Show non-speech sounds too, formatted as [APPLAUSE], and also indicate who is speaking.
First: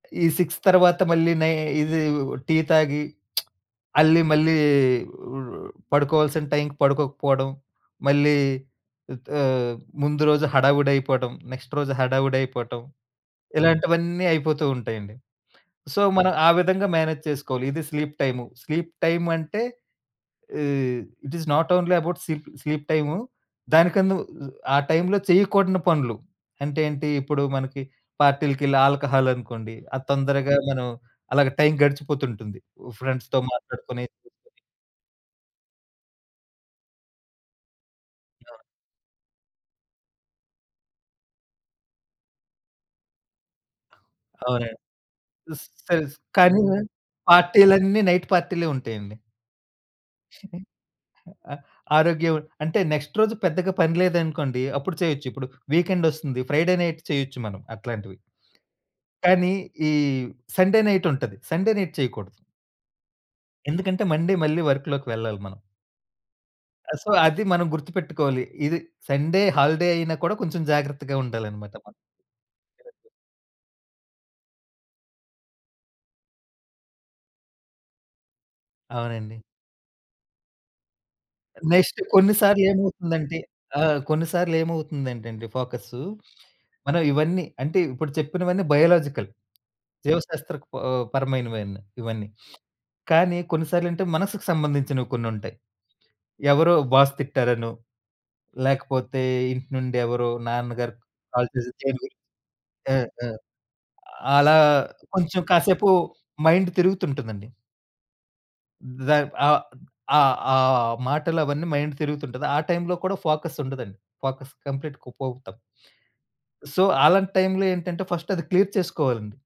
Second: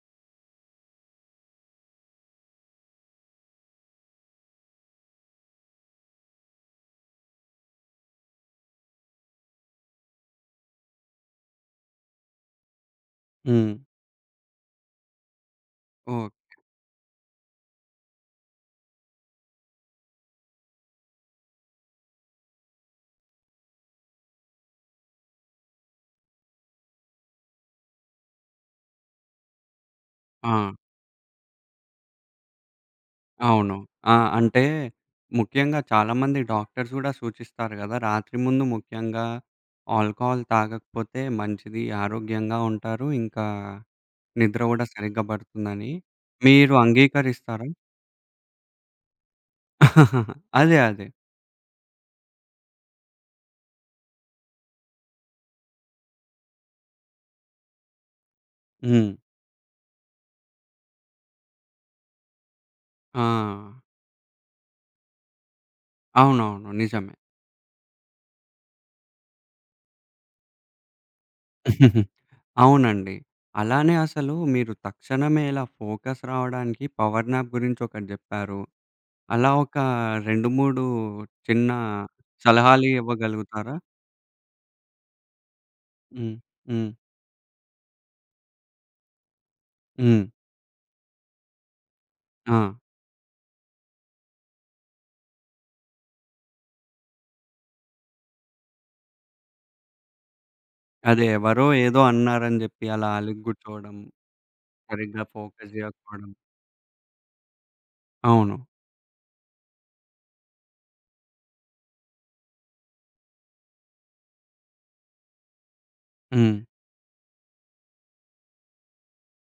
Speaker 1: ఈ 6 తర్వాత మళ్ళీ నై ఇది టీ తాగి [SMACKS LIPS] అల్లి మళ్ళీ ఆహ్, పడుకోవాల్సిన టైంకి పడుకోకపోవడం మళ్ళీ ఆహ్, ముందు రోజు హడావిడైపోవడం, నెక్స్ట్ రోజు హడావిడయిపోవటం
Speaker 2: హ్మ్.
Speaker 1: ఇలాంటివన్నీ అయిపోతూ ఉంటాయండి. సో, మనం ఆ
Speaker 2: ఓకే.
Speaker 1: విధంగా మేనేజ్ చేసుకోవాలి. ఇది స్లీప్ టైము. స్లీప్ టైమ్ అంటే ah, it is not only about sleep sleep time దానికన్నా ఆ టైంలో చేయకూడని పనులు అంటే ఏంటి? ఇప్పుడు మనకి పార్టీలకెళ్ళి ఆల్కహాల్ అనుకోండి. అది తొందరగా
Speaker 2: ఆ!
Speaker 1: మనం అలాగే టైం గడిచిపోతుంటుంది. ఫ్రెండ్స్‌తో
Speaker 2: అవును.
Speaker 1: మాట్లాడుకుని
Speaker 2: ఆ!
Speaker 1: [UNINTELLIGIBLE]
Speaker 2: అంటే ముఖ్యంగా చాలా మంది డాక్టర్స్ గూడా సూచిస్తారు గదా! రాత్రి
Speaker 1: అవును.
Speaker 2: ముందు ముఖ్యంగా ఆల్కహాల్ తాగకపోతే మంచిది ఆరోగ్యంగా ఉంటారు. ఇంకా నిద్ర
Speaker 1: అవునండి.
Speaker 2: గూడా సరిగ్గా
Speaker 1: స్
Speaker 2: బడుతుందని
Speaker 1: తెలుసు. కానీ
Speaker 2: మీరు అంగీకరిస్తారా?
Speaker 1: పార్టీలన్నీ నైట్ పార్టీలే ఉంటాయండి.
Speaker 2: [CHUCKLES]
Speaker 1: హ్మ్.
Speaker 2: అదే, అదే.
Speaker 1: ఆహ్, ఆరోగ్యం అంటే నెక్స్ట్ రోజు పెద్దగా పని లేదనుకోండి అప్పుడు చేయొచ్చు. ఇప్పుడు వీకెండ్ ఒస్తుంది. ఫ్రైడే నైట్ చేయొచ్చు మనం అట్లాంటివి.
Speaker 2: హ్మ్.
Speaker 1: కానీ, ఈ సండే నైట్ ఉంటది. సండే నైట్ చేయకూడదు.
Speaker 2: ఆ!
Speaker 1: ఎందుకంటే మండే మళ్ళీ వర్క్‌లోకి వెళ్ళాలి మనం.
Speaker 2: అవునవును.
Speaker 1: ఆహ్, సో,
Speaker 2: నిజమే.
Speaker 1: అది మనం గుర్తుపెట్టుకోవాలి. ఇది సండే హాలిడే అయినా కూడా కొంచెం జాగ్రత్తగా ఉండాలన్నమాట మనం.
Speaker 2: [CHUCKLES]
Speaker 1: [UNINTELLIGIBLE]
Speaker 2: అవునండి. అలానే అసలు మీరు తక్షణమే ఇలా ఫోకస్ రావడానికి పవర్ నాప్ గురించి ఒకటి జెప్పారు.
Speaker 1: అవునండి.
Speaker 2: అలా ఒక 2, 3 చిన్న
Speaker 1: నెక్స్ట్ కొన్నిసార్లు
Speaker 2: సలహాలు
Speaker 1: ఏమవుతుందంటే
Speaker 2: ఇవ్వగలుగుతారా?
Speaker 1: ఆహ్, కొన్నిసార్లు ఏమవుతుందంటే అండి ఫోకస్సు.
Speaker 2: హ్మ్. హ్మ్.
Speaker 1: మనం ఇవన్నీ అంటే ఇప్పుడు చెప్పినవన్నీ బయోలాజికల్.
Speaker 2: హ్మ్.
Speaker 1: జీవశాస్త్ర ఆహ్, పరమైనవి ఇవన్నీ.
Speaker 2: ఆ!
Speaker 1: కానీ కొన్నిసార్లంటే మనస్సుకు సంబంధించినవి కొన్నుంటాయి. ఎవరో బాస్ తిట్టారనో, లేకపోతే ఇంటి నుండి ఎవరో నాన్నగారికి
Speaker 2: అది
Speaker 1: కాల్
Speaker 2: ఎవరో
Speaker 1: దేని
Speaker 2: ఏదో
Speaker 1: గురించి
Speaker 2: అన్నారని జెప్పి
Speaker 1: ఆ!
Speaker 2: అలా
Speaker 1: ఆ!
Speaker 2: అలిగి గూర్చోవడం.
Speaker 1: అలా
Speaker 2: సరిగ్గా
Speaker 1: కొంచెం
Speaker 2: ఫోకస్
Speaker 1: కాసేపు
Speaker 2: జేయకపోవడం.
Speaker 1: మైండ్ తిరుగుతుంటుందండి.
Speaker 2: అవును.
Speaker 1: దన్ ఆ ఆ ఆ మాటలు అవన్నీ మైండ్ తిరుగుతుంటది. ఆ టైంలో కూడా ఫోకస్ ఉండదండి. ఫోకస్ కంప్లీట్‌గా పోవుతాము.
Speaker 2: హ్మ్.
Speaker 1: సో, అలాంటి టైంలో ఏంటంటే ఫస్ట్ అది క్లియర్ చేసుకోవాలండి.